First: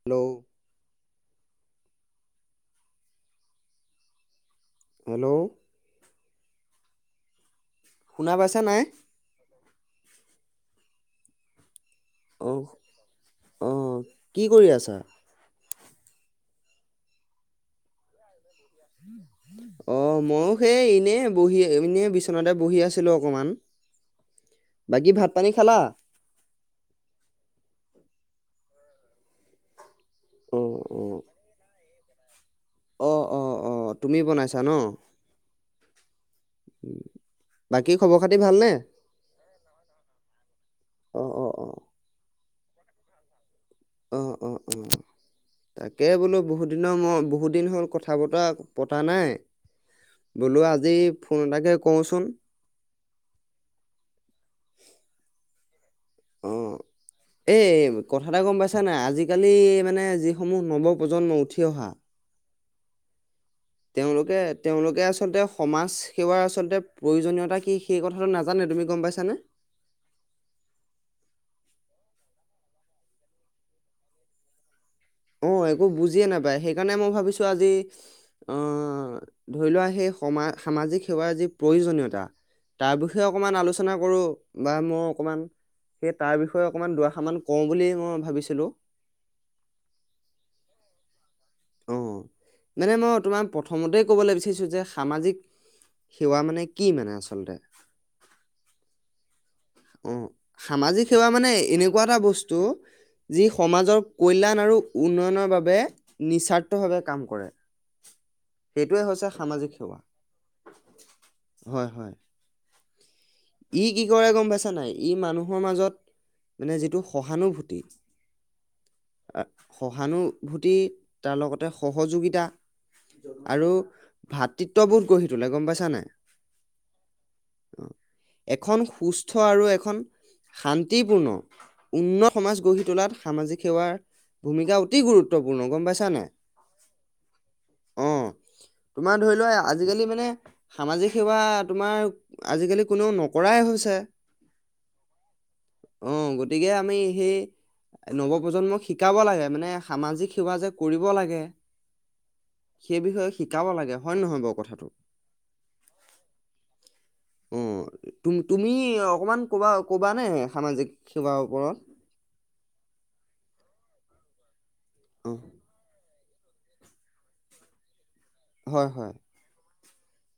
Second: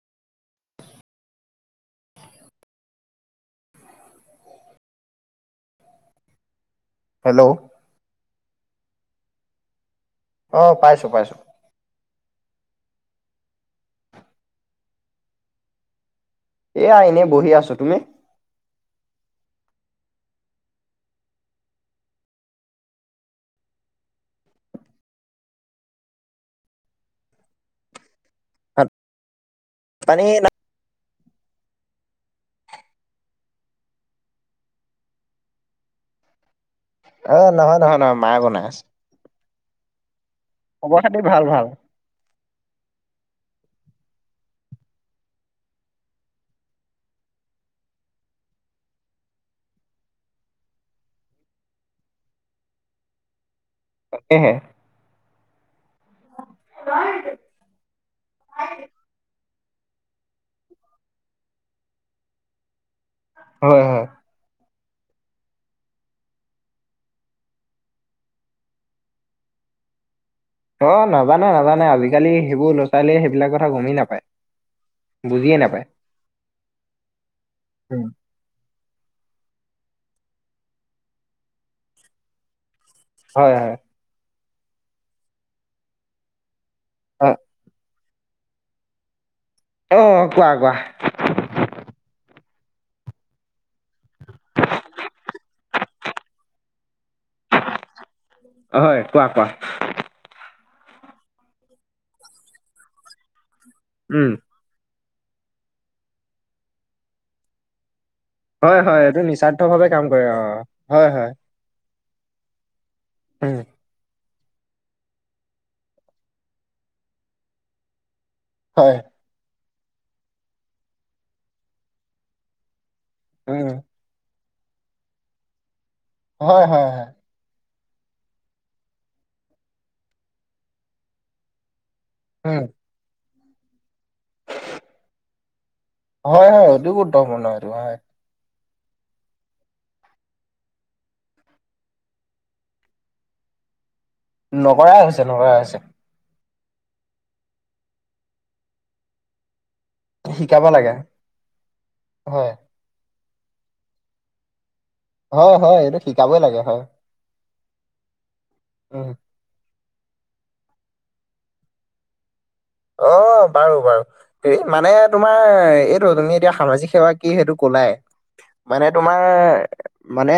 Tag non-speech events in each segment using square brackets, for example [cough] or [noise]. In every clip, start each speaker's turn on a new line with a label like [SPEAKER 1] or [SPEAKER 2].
[SPEAKER 1] Hello. Hello.
[SPEAKER 2] Hello.
[SPEAKER 1] শুনা পাইছা নাই?
[SPEAKER 2] অ', পাইছো, পাইছো।
[SPEAKER 1] অ', অ', কি কৰি আছাঁ?
[SPEAKER 2] এয়া এনেই বহি আছোঁ, তুমি?
[SPEAKER 1] [inaudible] অ', ময়ো সেই এনেই বহি, এনে বিচনাতে বহি আছিলো অকমান। বাকী ভাত পানী খালা?
[SPEAKER 2] [unintelligible] পানী না
[SPEAKER 1] অ', অ'। অ', অ', অ, তুমি বনাইছা ন।
[SPEAKER 2] অ', নহয়,
[SPEAKER 1] বাকী
[SPEAKER 2] নহয়, নহয়
[SPEAKER 1] খবৰ খাতি
[SPEAKER 2] মায়ে বনাই
[SPEAKER 1] ভালনে?
[SPEAKER 2] আছে। খবৰ-খাতি
[SPEAKER 1] অ', অ',
[SPEAKER 2] ভাল, ভাল।
[SPEAKER 1] অ'। অ', অ', অ'। তাকে বোলো বহুতদিনৰ মই, বহুতদিন হ'ল কথা-বতৰা পতা নাই বোলো আজি ফোন এটাকে কৰোচোন।
[SPEAKER 2] তাকে হে।
[SPEAKER 1] অ', এই কথা এটা গম পাইছা নাই, আজিকালি মানে যি সমূহ নৱপ্ৰজন্ম উঠি অহা।
[SPEAKER 2] হয় হয়
[SPEAKER 1] তেওঁলোকে তেওঁলোকে আচলতে সমাজ সেৱাৰ আচলতে প্ৰয়োজনীয়তা কি, সেই কথাটো নাজানে তুমি গম পাইছানে।
[SPEAKER 2] অ', নাজানে নাজানে আজিকালি সেইবোৰ লৰা-ছোৱালীয়ে সেইবিলাক কথা গমেই নাপায়।
[SPEAKER 1] অ',
[SPEAKER 2] বুজিয়ে নাপায়
[SPEAKER 1] একো বুজিয়ে নাপায়, সেইকাৰণে মই ভাবিছোঁ আজি
[SPEAKER 2] উম
[SPEAKER 1] আহ ধৰি লোৱা সেই সম সামাজিক সেৱাৰ যি প্ৰয়োজনীয়তা তাৰ বি ষয়
[SPEAKER 2] হয়
[SPEAKER 1] অকণমান
[SPEAKER 2] হয়
[SPEAKER 1] আলোচনা কৰোঁ বা মও অকণমান সেই তাৰ বিষয়ে অকণমান
[SPEAKER 2] অ
[SPEAKER 1] দুৱাষাৰ কওঁ বুলি মই ভাবিছিলোঁ।
[SPEAKER 2] অ কোৱা কোৱা।
[SPEAKER 1] অঁ মানে মই তোমাক প্ৰথমতেই ক'বলৈ বিচাৰিছো যে সামাজিক সেৱা মানে কি মানে আচলতে?
[SPEAKER 2] হয় কোৱা কোৱা
[SPEAKER 1] অঁ সামাজিক সেৱা মানে এনেকুৱা এটা বস্তু যি সমাজৰ
[SPEAKER 2] উম
[SPEAKER 1] কল্যাণ আৰু উন্নয়নৰ বাবে নিস্বাৰ্থভাৱে কাম কৰে।
[SPEAKER 2] হয় হয়
[SPEAKER 1] সেইটোৱে
[SPEAKER 2] এইটো
[SPEAKER 1] হৈছে
[SPEAKER 2] নিস্বাৰ্থ
[SPEAKER 1] সামাজিক
[SPEAKER 2] ভাৱে
[SPEAKER 1] সেৱা।
[SPEAKER 2] কাম কৰে অ হয় হয়।
[SPEAKER 1] হয় হয়।
[SPEAKER 2] উম।
[SPEAKER 1] ই কি কৰে গম পাইছা নাই ই মানুহৰ মাজত মানে যিটো সহানুভূতি
[SPEAKER 2] হয়।
[SPEAKER 1] সহানুভূতি তাৰ লগতে সহযোগিতা আৰু
[SPEAKER 2] উম
[SPEAKER 1] ভাতৃত্ব বোত গঢ়ি তোলে গম পাইছা নাই?
[SPEAKER 2] অঁ হয় হয়।
[SPEAKER 1] এখন সুস্থ আৰু এখন শান্তিপূৰ্ণ উন্নত সমাজ
[SPEAKER 2] উম
[SPEAKER 1] গঢ়ি তোলাত সামাজিক সেৱাৰ ভূমিকা অতি গুৰুত্বপূৰ্ণ গম পাইছা নাই?
[SPEAKER 2] হয় হয় অতি গুৰুত্ব পূৰ্ণ এইটো হয়।
[SPEAKER 1] অ তোমাৰ ধৰি লোৱা আজিকালি মানে সামাজিক সেৱা তোমাৰ আজিকালি কোনেও নকৰাই হৈছে।
[SPEAKER 2] নকৰাই হৈছে নকৰাই হৈছে।
[SPEAKER 1] অঁ গতিকে আমি সেই নৱপ্ৰজন্মক শিকাব লাগে মানে সামাজিক সেৱা যে কৰিব লাগে।
[SPEAKER 2] হয়
[SPEAKER 1] সেই বিষয়ে শিকাব লাগে হয় নহয় বাৰু কথাটো?
[SPEAKER 2] হয় হয় এইটো শিকাবই লাগে হয়।
[SPEAKER 1] অ তুম তুমি
[SPEAKER 2] উম
[SPEAKER 1] অকমান কবা ক'বানে সামাজিক সেৱাৰ ওপৰত
[SPEAKER 2] অঁ বাৰু বাৰু হেই মানে
[SPEAKER 1] অ
[SPEAKER 2] তোমাৰ এইটো তুমি এতিয়া সামাজিক সেৱা কি সেইটো কলাই, মানে
[SPEAKER 1] হয় হয়
[SPEAKER 2] তোমাৰ মানে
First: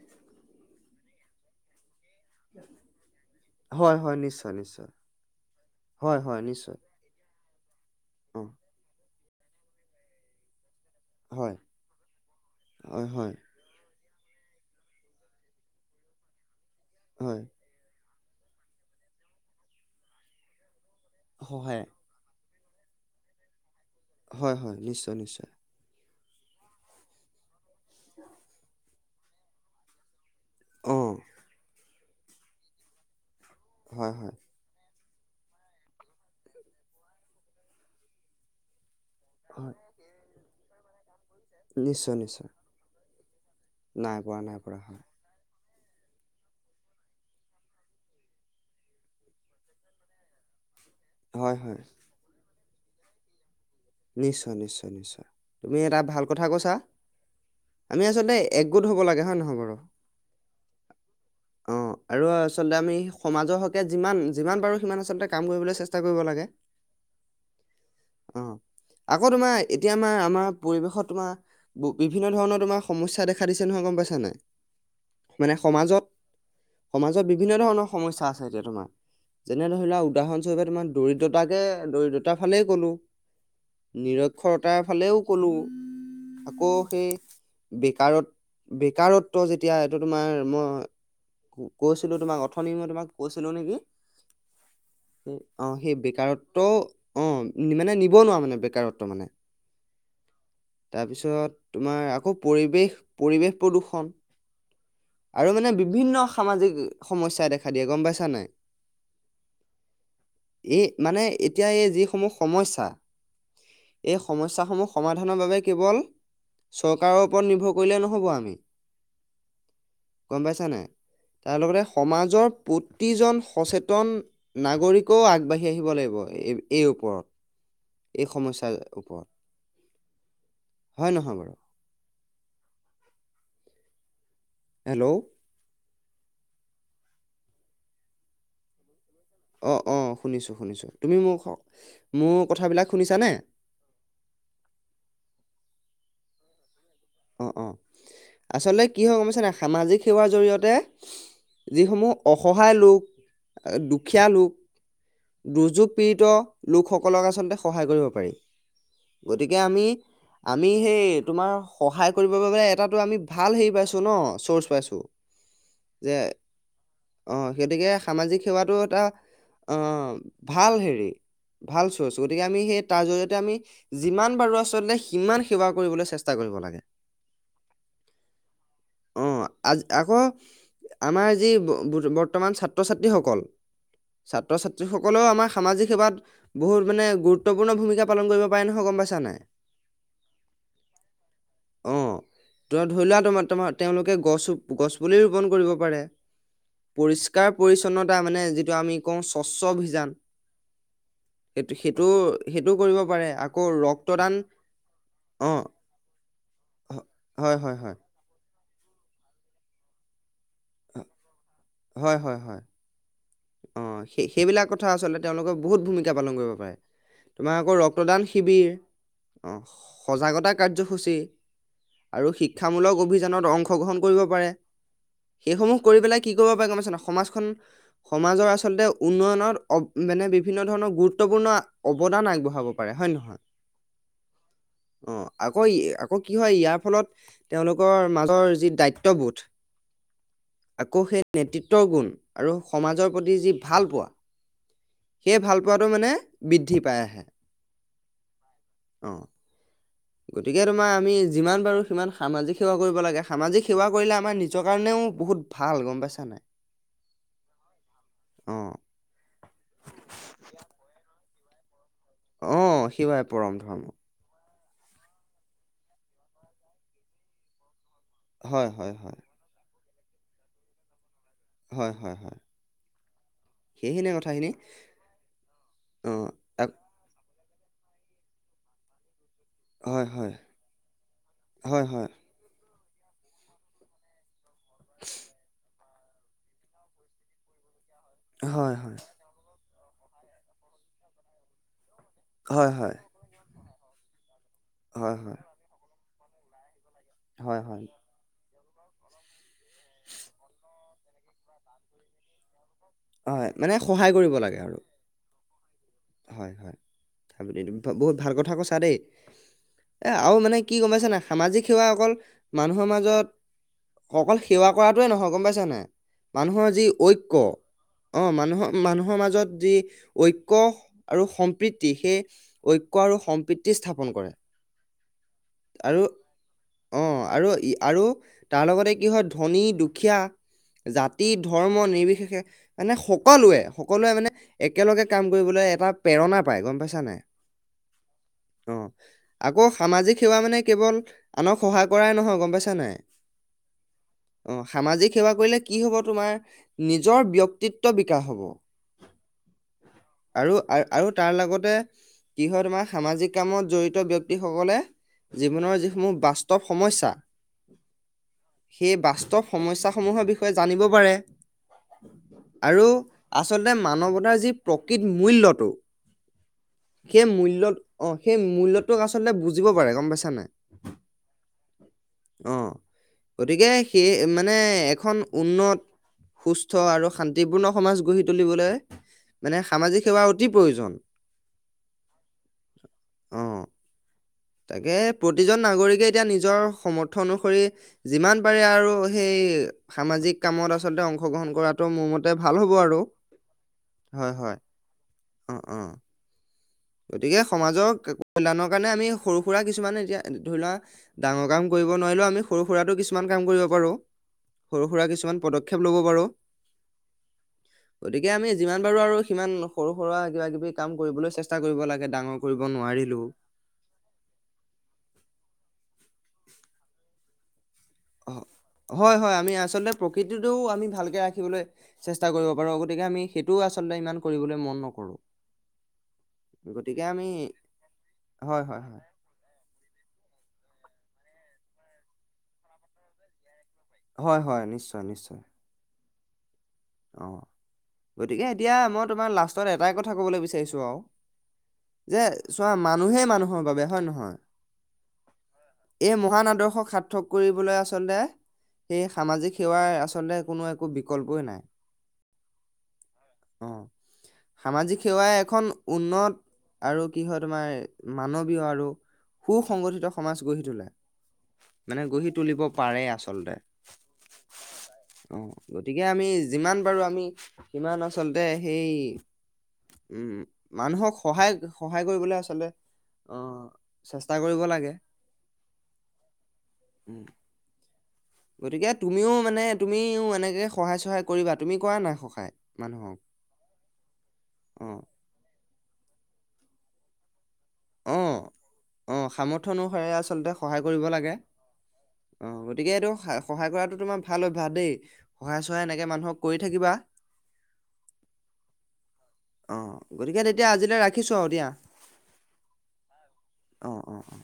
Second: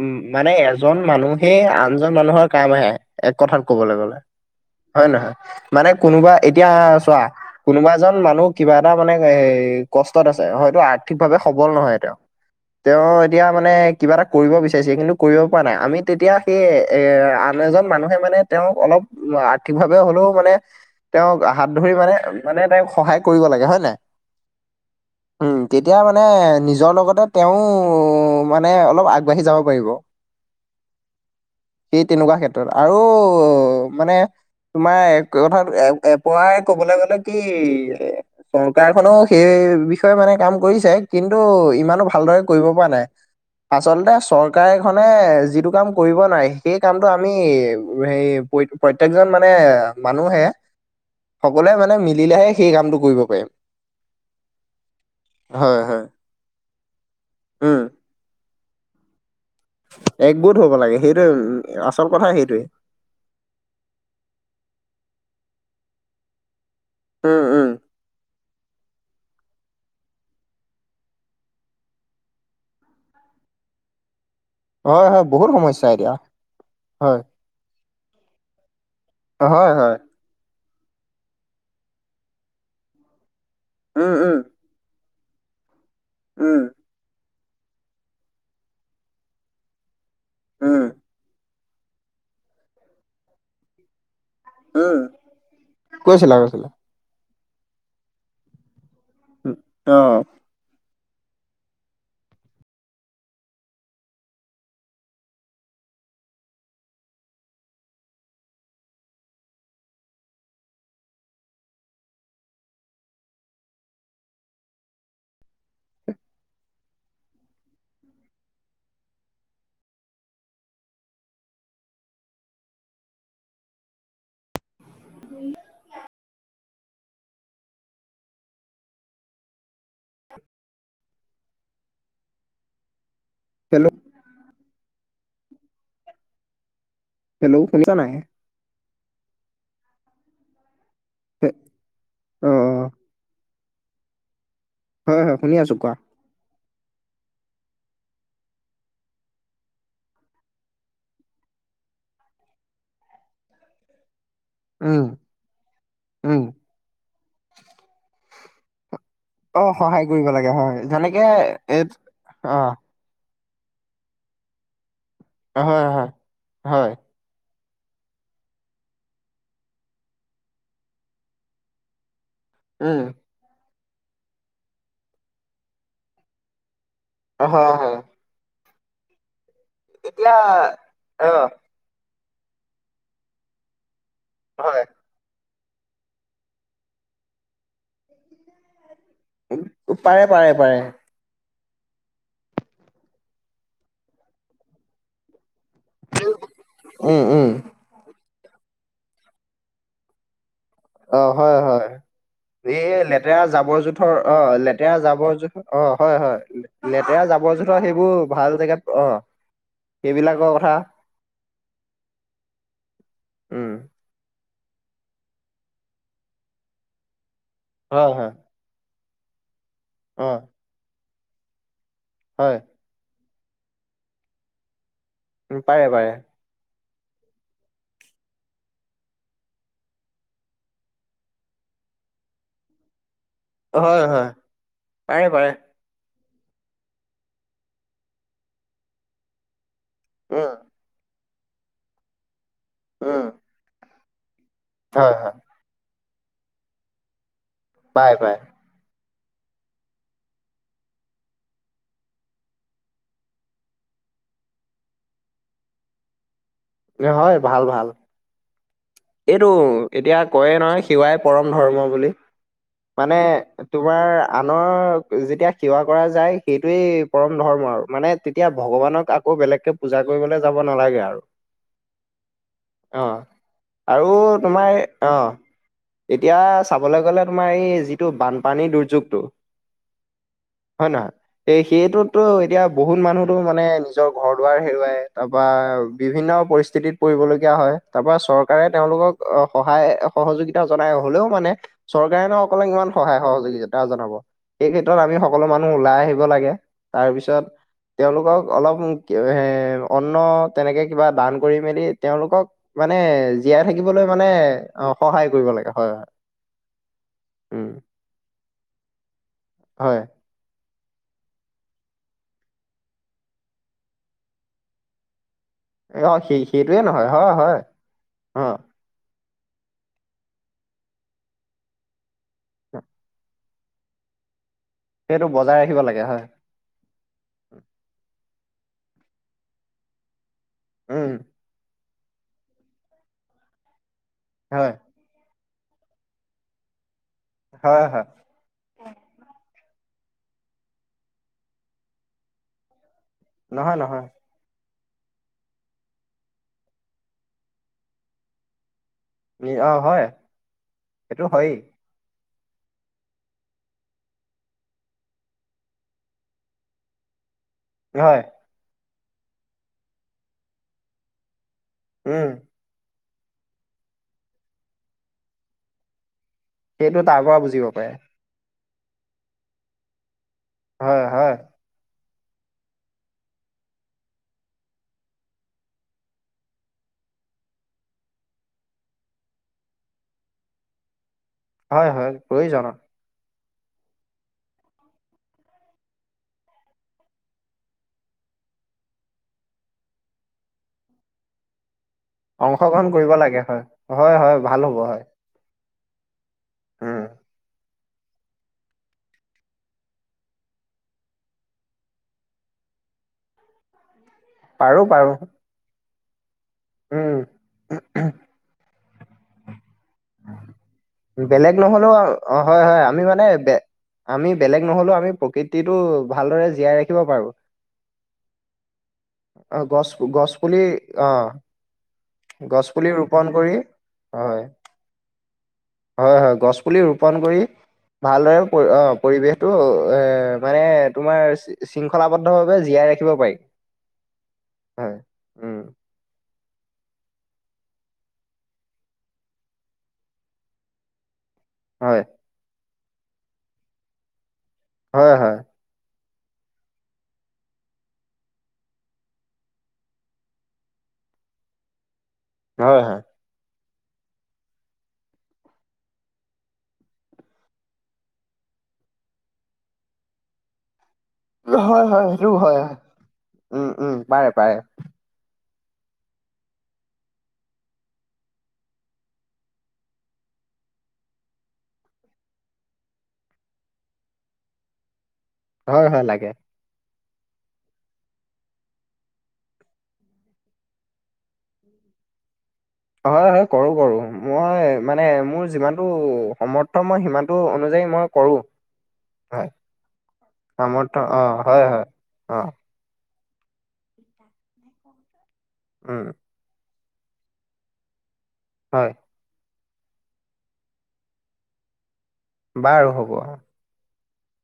[SPEAKER 2] উম মানে এজন মানুহে আ নজন মানুহৰ কাম আহে এক কথাত কবলৈ
[SPEAKER 1] হয়
[SPEAKER 2] গ'লে
[SPEAKER 1] হয় নিশ্চয় নিশ্চয়
[SPEAKER 2] হয় নে নহয় মানে
[SPEAKER 1] হয়
[SPEAKER 2] কোনোবা
[SPEAKER 1] হয় নিশ্চয়
[SPEAKER 2] হয় চোৱা কোনোবা এজন
[SPEAKER 1] অ
[SPEAKER 2] মানুহ কিবা এটা মানে এ কষ্টত আছে হয়তো আ ৰ্থিক ভাৱে
[SPEAKER 1] হয়
[SPEAKER 2] সবল নহয় তেওঁ, তেওঁ
[SPEAKER 1] হয় হয়
[SPEAKER 2] এতিয়া মানে কিবা এটা কৰিব বিচাৰিছে কিন্তু কৰিব পৰা নাই আমি তেতিয়া সেই এ
[SPEAKER 1] হয়
[SPEAKER 2] আন এজন মানুহে মানে তেওঁক অলপ আৰ্থিকভাৱে হ'লেও মানে তেওঁক হাত
[SPEAKER 1] সহায়
[SPEAKER 2] ধৰি মানে মানে তেওঁক সহায় কৰিব লাগে হয় নে নাই?
[SPEAKER 1] হয় হয়, নিশ্চয় নিশ্চয়।
[SPEAKER 2] উম তেতিয়া মানে নিজৰ লগতে তেওঁ মানে অলপ আগবাঢ়ি যাব পাৰিব।
[SPEAKER 1] উম।
[SPEAKER 2] সেই তেনেকুৱা ক্ষেত্ৰত আৰু
[SPEAKER 1] হয়
[SPEAKER 2] মানে
[SPEAKER 1] হয়
[SPEAKER 2] তোমাৰ কথা এপৰাই কবলৈ গলে কি চৰকাৰ খনো সেই
[SPEAKER 1] হয়
[SPEAKER 2] বি ষয় মানে কাম কৰিছে কিন্তু ইমানো
[SPEAKER 1] নিশ্চয়
[SPEAKER 2] ভালদৰে
[SPEAKER 1] নিশ্চয়
[SPEAKER 2] কৰিব পৰা নাই। আচলতে
[SPEAKER 1] নাই পৰা নাই
[SPEAKER 2] চৰকাৰ
[SPEAKER 1] পৰা হয়
[SPEAKER 2] খনে যিটো কাম কৰিব নোৱাৰে সেই কামটো আমি সেই প্ৰত্যেকজন মানে মানুহে
[SPEAKER 1] হয়
[SPEAKER 2] সকলোৱে
[SPEAKER 1] হয়
[SPEAKER 2] মানে মিলোহে, সেই কামটো কৰিব পাৰে।
[SPEAKER 1] নিশ্চয় নিশ্চয় নিশ্চয়, তুমি এটা
[SPEAKER 2] হয়।
[SPEAKER 1] ভাল কথা কৈছা।
[SPEAKER 2] উম,
[SPEAKER 1] আমি আচ লতে এক গোট হব লাগে হয় নহয় বাৰু,
[SPEAKER 2] একগোট হব লাগে সেইটোয়ে,
[SPEAKER 1] অ
[SPEAKER 2] আচল
[SPEAKER 1] আৰু
[SPEAKER 2] কথা সেইটোৱে।
[SPEAKER 1] আচলতে আমি সমাজৰ হকে যিমান যিমান পাৰো সিমান, আচলতে কাম কৰিবলৈ চেষ্টা কৰিব লাগে।
[SPEAKER 2] উম উম।
[SPEAKER 1] অ, আকৌ তোমাৰ এতিয়া আমাৰ আমাৰ পৰিৱেশত তোমাৰ, বিভিন্ন ধৰণৰ তোমাৰ সমস্যা দেখা দিছে নহয় গম পাইছা নাই?
[SPEAKER 2] হয় হয় বহুত
[SPEAKER 1] মানে
[SPEAKER 2] সমস্যা
[SPEAKER 1] সমাজত,
[SPEAKER 2] এতিয়া হয়,
[SPEAKER 1] সমাজত বিভিন্ন ধৰণৰ সমস্যা আছে, এতিয়া তোমাৰ যেনে
[SPEAKER 2] হয় হয়।
[SPEAKER 1] ধৰিলোৱা, উদাহৰণস্বৰূপে, তোমাক দৰিদ্ৰতাকে দৰিদ্ৰতাৰ ফালেই গ'লোঁ
[SPEAKER 2] উম, উম,
[SPEAKER 1] নিৰক্ষৰতাৰ ফালেও কলোঁ,
[SPEAKER 2] উম,
[SPEAKER 1] আকৌ সেই বেকাৰত বেকাৰত্ব যেতিয়া এইটো তোমাৰ
[SPEAKER 2] উম,
[SPEAKER 1] মই, কৈছিলো তোমাক অথনি মই তোমাক কৈছিলো, নেকি
[SPEAKER 2] উম,
[SPEAKER 1] অ সেই
[SPEAKER 2] কৈছিলা
[SPEAKER 1] বেকাৰত্ব,
[SPEAKER 2] কৈছিলা।
[SPEAKER 1] অ মানে নিবনুৱা মানে বেকাৰত্ব মানে।
[SPEAKER 2] অঁ।
[SPEAKER 1] তাৰপিছত, তোমাৰ আকৌ পৰিৱেশ পৰিৱেশ প্ৰদূষণ। আৰু মানে বিভিন্ন সামাজিক সমস্যাই দেখা দিয়ে গম পাইছা নাই। এই মানে এতিয়া এই যিসমূহ সমস্যা, এই সমস্যাসমূহ সমাধানৰ বাবে কেৱল, চৰকাৰৰ ওপৰত নিৰ্ভৰ কৰিলে নহব আমি। গম পাইছা নাই, তাৰ লগতে সমাজৰ প্ৰতিজন সচেতন নাগৰিক। কোঁ আগবাঢ়ি আহিব লাগিব এই এই ওপৰত। এই সমস্যাৰ ওপৰত হয় নহয় বাৰু?
[SPEAKER 2] হেল্লো।
[SPEAKER 1] হেল্ল'
[SPEAKER 2] হেল্ল' শুনিছা নাই?
[SPEAKER 1] অঁ অঁ শুনিছোঁ শুনিছোঁ, তুমি মোক
[SPEAKER 2] হে-
[SPEAKER 1] মোৰ
[SPEAKER 2] অ',
[SPEAKER 1] কথাবিলাক
[SPEAKER 2] অ
[SPEAKER 1] শুনিছানে?
[SPEAKER 2] হয় হয় শুনি আছোঁ, কোৱা।
[SPEAKER 1] অ অ, আচলতে কি হয় গম পাইছানে সামাজিক সেৱাৰ জৰিয়তে, যিসমূহ অসহায় লোক, দুখীয়া লোক,
[SPEAKER 2] উম।
[SPEAKER 1] দুৰ্যোগ পীড়িত
[SPEAKER 2] উম,
[SPEAKER 1] লোকসকলক আচলতে সহায় কৰিব পাৰি। গতিকে
[SPEAKER 2] অ',
[SPEAKER 1] আমি,
[SPEAKER 2] সহায় কৰিব লাগে
[SPEAKER 1] আমি
[SPEAKER 2] হয়
[SPEAKER 1] সেই
[SPEAKER 2] যেনেকে
[SPEAKER 1] তোমাৰ।
[SPEAKER 2] এ
[SPEAKER 1] সহায় কৰিব বাবে
[SPEAKER 2] অ'।
[SPEAKER 1] এটাটো আমি ভাল হেৰি পাইছো ন চৰ্চ পাইছো।
[SPEAKER 2] হয় হয়
[SPEAKER 1] যে,
[SPEAKER 2] হয়
[SPEAKER 1] অ সেই গতিকে, সামাজিক সেৱাটো এটা আহ ভাল হেৰি। ভাল চৰ্চ, গতিকে আমি সেই তাৰ
[SPEAKER 2] উম
[SPEAKER 1] জৰিয়তে আমি, যিমান পাৰো আচলতে, সিমান সেৱা কৰিবলৈ চেষ্টা কৰিব লাগে।
[SPEAKER 2] অঁ হয় হয়।
[SPEAKER 1] অ আ আকৌ
[SPEAKER 2] এতিয়া
[SPEAKER 1] আমাৰ
[SPEAKER 2] অ
[SPEAKER 1] যি বৰ্তমান ছাত্ৰ ছাত্ৰ- ছাত্ৰীসকল ছাত্ৰ
[SPEAKER 2] হয়
[SPEAKER 1] ছাত্ৰীস কলেও আমাৰ সামাজিক সেৱাত বহুত মানে গুৰুত্বপূৰ্ণ ভূমিকা পালন কৰিব পাৰে নহয়, গম পাইছা নাই।
[SPEAKER 2] ও পাৰে পাৰে পাৰে।
[SPEAKER 1] অঁ তোম ধৰি লোৱা তোমাৰ তোমাৰ তেওঁলোকে গছ গছ পুলি ৰোপণ কৰিব পাৰে।
[SPEAKER 2] উম উম
[SPEAKER 1] পৰিষ্কাৰ-পৰিচ্ছন্নতা মানে যিটো আমি কওঁ স্বচ্ছ অভিযান।
[SPEAKER 2] অ হয়
[SPEAKER 1] এইটো
[SPEAKER 2] হয়
[SPEAKER 1] সেইটো সেইটো কৰিব
[SPEAKER 2] এই
[SPEAKER 1] পাৰে
[SPEAKER 2] লেতেৰা
[SPEAKER 1] আকৌ
[SPEAKER 2] জাবৰ জোথৰ
[SPEAKER 1] ৰক্তদান
[SPEAKER 2] অ লেতেৰা জাবৰ জোথৰ অ হয় হয়
[SPEAKER 1] হ-
[SPEAKER 2] লেতেৰা
[SPEAKER 1] হয়
[SPEAKER 2] জাবৰ
[SPEAKER 1] হয়
[SPEAKER 2] জোঁথৰ
[SPEAKER 1] হয়
[SPEAKER 2] সেইবোৰ ভাল জেগাত অ সেইবিলাকৰ কথা
[SPEAKER 1] হয় হয় হয়।
[SPEAKER 2] উম
[SPEAKER 1] অ সেই সেইবিলাক কথা আচলতে তেওঁলোকৰ বহুত ভূমিকা পালন কৰিব পাৰে। তোমাৰ আকৌ
[SPEAKER 2] হয়
[SPEAKER 1] ৰক্তদান
[SPEAKER 2] হয়
[SPEAKER 1] শিবিৰ, অ
[SPEAKER 2] অ
[SPEAKER 1] সজাগতা কাৰ্যসূচী। আৰু
[SPEAKER 2] হয়
[SPEAKER 1] শিক্ষামূলক অভিযানত অংশগ্ৰহণ কৰিব পাৰে,
[SPEAKER 2] উম
[SPEAKER 1] সেইসমূহ
[SPEAKER 2] পাৰে
[SPEAKER 1] কৰি
[SPEAKER 2] পাৰে
[SPEAKER 1] পেলাই কি তো বাবে গম পাইছ নাই সমাজখন সমাজৰ আচলতে উন্নয়ন অ মানে বিভিন্ন ধৰণৰ গুৰুত্বপূৰ্ণ অৱদান আগবঢ়াব। হব পাৰে হয় নহয়,
[SPEAKER 2] হয় হয়
[SPEAKER 1] অ
[SPEAKER 2] পাৰে পাৰে
[SPEAKER 1] আকৌ ই আকৌ কি হয় ইয়াৰ ফলত তেওঁলোকৰ মাজৰ যি দায়িত্ববোধ।
[SPEAKER 2] উম
[SPEAKER 1] আকৌ সেই নেতৃত্বৰ গুণ আৰু সমাজৰ
[SPEAKER 2] উম
[SPEAKER 1] প্ৰতি যি ভাল পোৱা।
[SPEAKER 2] হয় হয়
[SPEAKER 1] সেই ভাল পোৱাটো মানে বৃদ্ধি পাই আহে।
[SPEAKER 2] পায় পায়।
[SPEAKER 1] অ গতিকে তোমাৰ আমি যিমান পাৰোঁ সিমান সামাজিক সেৱা কৰিব লাগে সামাজিক সেৱা কৰিলে আমাৰ নিজৰ কাৰণেও বহুত ভাল গম পাইছা নাই।
[SPEAKER 2] এ হয় ভাল ভাল।
[SPEAKER 1] অ
[SPEAKER 2] এইটো এতিয়া কয় নহয় সিৱাই পৰম ধৰ্ম বুলি।
[SPEAKER 1] অ
[SPEAKER 2] মানে
[SPEAKER 1] সেৱাই পৰম ধৰ্ম
[SPEAKER 2] তোমাৰ আনৰ যেতিয়া সেৱা কৰা যায় সেইটোৱেই পৰম ধৰ্ম আৰু মানে তেতিয়া
[SPEAKER 1] হয় হয়
[SPEAKER 2] ভগৱানক
[SPEAKER 1] হয়
[SPEAKER 2] আকৌ বেলেগকে পূজা কৰিবলে যাব নালাগে আৰু।
[SPEAKER 1] হয় হয় হয়।
[SPEAKER 2] অ আৰু
[SPEAKER 1] সেইখিনি কথাখিনি
[SPEAKER 2] তোমাৰ অ
[SPEAKER 1] অ
[SPEAKER 2] এতিয়া
[SPEAKER 1] আক-
[SPEAKER 2] চাবলে গ'লে তোমাৰ এই যিটো বানপানী দুৰ্যোগটো।
[SPEAKER 1] হয় হয়
[SPEAKER 2] হয় নহয় এই
[SPEAKER 1] হয়
[SPEAKER 2] সেইটো
[SPEAKER 1] হয়
[SPEAKER 2] এতিয়া বহুত মানুহতো মানে নিজৰ ঘৰ দুৱাৰ হেৰুৱাই তাৰপা বিভিন্ন পৰিস্থিতিত পৰিবলগীয়া হয় তাৰ পৰা চৰকাৰে
[SPEAKER 1] হয় হয়
[SPEAKER 2] তেওঁলোকক অ সহায় সহযোগিতা জনাই হলেও মানে। চৰকাৰে নো অকলে
[SPEAKER 1] হয় হয়
[SPEAKER 2] কিমান সহায় সহযোগিতা জনাব, এই ক্ষেত্ৰত আমি
[SPEAKER 1] হয়
[SPEAKER 2] সকলো মানুহ ওলাই আহিব লাগে, তাৰ পিছত
[SPEAKER 1] হয় হয় হয়
[SPEAKER 2] তেওঁলোকক অলপ এ অন্ন তেনেকে কিবা দান কৰি মেলি, তেওঁলোকক মানে
[SPEAKER 1] হয়
[SPEAKER 2] জীয়াই
[SPEAKER 1] মানে
[SPEAKER 2] থাকিবলৈ
[SPEAKER 1] সহায়
[SPEAKER 2] মানে
[SPEAKER 1] কৰিব লাগে আৰু
[SPEAKER 2] অ সহায় কৰিব লাগে, হয় হয়।
[SPEAKER 1] হয় হয়,
[SPEAKER 2] উম
[SPEAKER 1] বহুত ভাল কথা কৈছা দেই।
[SPEAKER 2] হয়।
[SPEAKER 1] এই আৰু মানে কি গম পাইছা নে নাই, সামাজিক সেৱা অকল মানুহৰ মাজত অকল সেৱা কৰাটোৱে নহয় গম পাইছা নে নাই,
[SPEAKER 2] অ সেই
[SPEAKER 1] মানুহৰ
[SPEAKER 2] সেইটোয়ে
[SPEAKER 1] যি
[SPEAKER 2] নহয় হয়
[SPEAKER 1] ঐক্য
[SPEAKER 2] হয়
[SPEAKER 1] অ' মানুহৰ মানুহৰ মাজত যি ঐক্য আৰু সম্প্ৰীতি সেই ঐক্য আৰু সম্প্ৰীতি স্থাপন কৰে।
[SPEAKER 2] সেইটো বজাই ৰাখিব
[SPEAKER 1] আৰু
[SPEAKER 2] লাগে হয়।
[SPEAKER 1] অ আৰু আৰু তাৰ লগতে কি হয় ধনী- দুখীয়া।
[SPEAKER 2] উম
[SPEAKER 1] জাতি, ধৰ্ম, নিৰ্বিশেষে, মানে সকলোৱে সকলোৱে মানে
[SPEAKER 2] হয়
[SPEAKER 1] একেলগে কাম কৰিবলৈ এটা প্ৰেৰণা পায় গম পাইছা নাই।
[SPEAKER 2] হয় হয়।
[SPEAKER 1] অ আকৌ সামাজিক সেৱা মানে কেৱল, আনক সহায় কৰাই নহয় গম পাইছা নাই।
[SPEAKER 2] নহয়-নহয়।
[SPEAKER 1] অ', সামাজিক সেৱা কৰিলে কি হ'ব তোমাৰ, নিজৰ ব্যক্তিত্ব বিকাশ হ'ব।
[SPEAKER 2] নি অ হয়
[SPEAKER 1] আৰু, আৰু
[SPEAKER 2] সেইটো
[SPEAKER 1] তাৰ
[SPEAKER 2] হয়েই
[SPEAKER 1] লগতে কি হয় তোমাৰ সামাজিক কামত জড়িত ব্যক্তিসকলে, জীৱনৰ যিসমূহ বাস্তৱ সমস্যা,
[SPEAKER 2] হয়।
[SPEAKER 1] সেই বাস্তৱ সমস্যাসমূহৰ বিষয়ে জানিব পাৰে।
[SPEAKER 2] উম।
[SPEAKER 1] আৰু, আচলতে মানৱতাৰ যি প্ৰকৃত মূল্যটো,
[SPEAKER 2] সেইটো তাৰ
[SPEAKER 1] সেই
[SPEAKER 2] পৰা বুজিব
[SPEAKER 1] মূল্যত
[SPEAKER 2] পাৰে
[SPEAKER 1] অ', সেই মূল্যটোক আচলতে বুজিব পাৰে গম পাইছা নাই।
[SPEAKER 2] হয়, হয়।
[SPEAKER 1] অ', গতিকে সেই মানে এখন উন্নত। সুস্থ আৰু শান্তিপূৰ্ণ সমাজ গঢ়ি তুলিবলৈ, মানে সামাজিক সেৱা অতি প্ৰয়োজন।
[SPEAKER 2] হয়-হয়, প্ৰয়োজন।
[SPEAKER 1] অ',। তাকে প্ৰতিজন নাগৰিকে এতিয়া নিজৰ সমৰ্থ অনুসৰি যিমান পাৰে আৰু সেই, সামাজিক কামত আচলতে অংশগ্ৰহণ কৰাটো মোৰ মতে, ভাল হ'ব
[SPEAKER 2] অংশগ্ৰহণ
[SPEAKER 1] আৰু
[SPEAKER 2] কৰিব লাগে, হয়, হয়, হয় ভাল হ'ব হয়।
[SPEAKER 1] অ', অ',।
[SPEAKER 2] উম
[SPEAKER 1] গতিকে সমাজক কল্যাণৰ কাৰণে আমি সৰু সুৰা কিছুমানে এতিয়া ধৰি লোৱা, ডাঙৰ কাম কৰিব নোৱাৰিলেও, আমি সৰু সুৰাতো কিছুমান কাম কৰিব পাৰো।
[SPEAKER 2] পাৰো
[SPEAKER 1] সৰু-সুৰা
[SPEAKER 2] পাৰো
[SPEAKER 1] কিছুমান পদক্ষেপ ল'ব পাৰোঁ।
[SPEAKER 2] উম
[SPEAKER 1] গতিকে আমি যিমান পাৰো আৰু সিমান সৰু- সুৰা কিবা- কিবি কাম কৰিবলৈ চেষ্টা
[SPEAKER 2] বেলেগ
[SPEAKER 1] কৰিব
[SPEAKER 2] নহ'লেও
[SPEAKER 1] লাগে ডাঙৰ
[SPEAKER 2] অ',
[SPEAKER 1] কৰিব
[SPEAKER 2] হয়- হয় আমি
[SPEAKER 1] নোৱাৰিলেও
[SPEAKER 2] মানে, আমি বেলেগ ন'হলেও আমি প্ৰকৃতিটো ভালদৰে জীয়াই ৰাখিব পাৰো।
[SPEAKER 1] হয়-হয় আমি
[SPEAKER 2] অ গছ
[SPEAKER 1] আচলতে,
[SPEAKER 2] গছ
[SPEAKER 1] প্ৰকৃতিটো
[SPEAKER 2] পুলি
[SPEAKER 1] আমি
[SPEAKER 2] অ
[SPEAKER 1] ভালকৈ ৰাখিবলৈ চেষ্টা কৰিব
[SPEAKER 2] গছ
[SPEAKER 1] পাৰো।
[SPEAKER 2] পুলি
[SPEAKER 1] গতিকে
[SPEAKER 2] ৰোপন
[SPEAKER 1] আমি
[SPEAKER 2] কৰি
[SPEAKER 1] সেইটোও আচলতে ইমান কৰিবলৈ মন নকৰো।
[SPEAKER 2] হয়-হয়। গছ পুলি
[SPEAKER 1] গতিকে
[SPEAKER 2] ৰোপণ
[SPEAKER 1] আমি
[SPEAKER 2] কৰি, ভালদৰে
[SPEAKER 1] হয়
[SPEAKER 2] পৰি
[SPEAKER 1] হয়
[SPEAKER 2] অ'
[SPEAKER 1] হয়
[SPEAKER 2] পৰিৱেশ এইটো এ মানে তোমাৰ শৃংখলাবদ্ধ ভাৱে জীয়াই ৰাখিব পাৰি।
[SPEAKER 1] হয়-হয়
[SPEAKER 2] হয়
[SPEAKER 1] নিশ্চয়, নিশ্চয়।
[SPEAKER 2] উম
[SPEAKER 1] অ', গতিকে এতিয়া মই তোমাৰ লাষ্টত এটাই কথা কবলৈ বিচাৰিছো আৰু।
[SPEAKER 2] হয়।
[SPEAKER 1] যে চোৱা মানুহেই মানুহৰ বাবে হয় নহয়!
[SPEAKER 2] হয়-হয়।
[SPEAKER 1] এই মহান আদৰ্শক সাৰ্থক কৰিবলৈ আচলতে সেই সামাজিক সেৱাৰ আচলতে কোনো একো বিকল্পই নাই।
[SPEAKER 2] হয়-হয়।
[SPEAKER 1] অ',। সামাজিক সেৱাই এখন উন্নত, আৰু কি হয় তোমাৰ মানৱীয় আৰু। সু সংগঠিত সমাজ গঢ়ি তোলে।
[SPEAKER 2] হয় হয়
[SPEAKER 1] মানে
[SPEAKER 2] হয়
[SPEAKER 1] গঢ়ি
[SPEAKER 2] সেইটো হয়
[SPEAKER 1] তুলিব
[SPEAKER 2] হয়
[SPEAKER 1] পাৰে আচলতে।
[SPEAKER 2] উম উম পাৰে পাৰে
[SPEAKER 1] অ', গতিকে আমি যিমান পাৰো আমি, সিমান আচলতে সেই উম মানুহক সহায় সহায় কৰিবলে আচলতে। অঁ চেষ্টা কৰিব লাগে।
[SPEAKER 2] হয় হয় লাগে।
[SPEAKER 1] উম। গতিকে তুমিও মানে তুমিও এনেকে সহায় চহায় কৰিবা, তুমি কৰা না সহায়। মানুহক
[SPEAKER 2] হয় হয় কৰো কৰো। মই
[SPEAKER 1] অ
[SPEAKER 2] মানে মোৰ যিমানটো সমৰ্থ মই সিমানটো অনুযায়ী মই কৰো,
[SPEAKER 1] অ অ
[SPEAKER 2] হয়
[SPEAKER 1] সামৰ্থ অনুসাৰে আচলতে সহায় কৰিব
[SPEAKER 2] সামৰ্থ্য
[SPEAKER 1] লাগে
[SPEAKER 2] অঁ হয় হয়
[SPEAKER 1] অ
[SPEAKER 2] অঁ।
[SPEAKER 1] গতিকে এটো হে সহায় কৰাটো তোমাৰ ভাল অভ্যাস দেই, সহায় চহায় এনেকে
[SPEAKER 2] উম
[SPEAKER 1] মানুহক কৰি থাকিবা।
[SPEAKER 2] হয়।
[SPEAKER 1] অঁ গতিকে তেতিয়া আজিলৈ ৰাখিছোঁ আও দিয়া।
[SPEAKER 2] বাৰু হ'ব।
[SPEAKER 1] অঁ অঁ অঁ।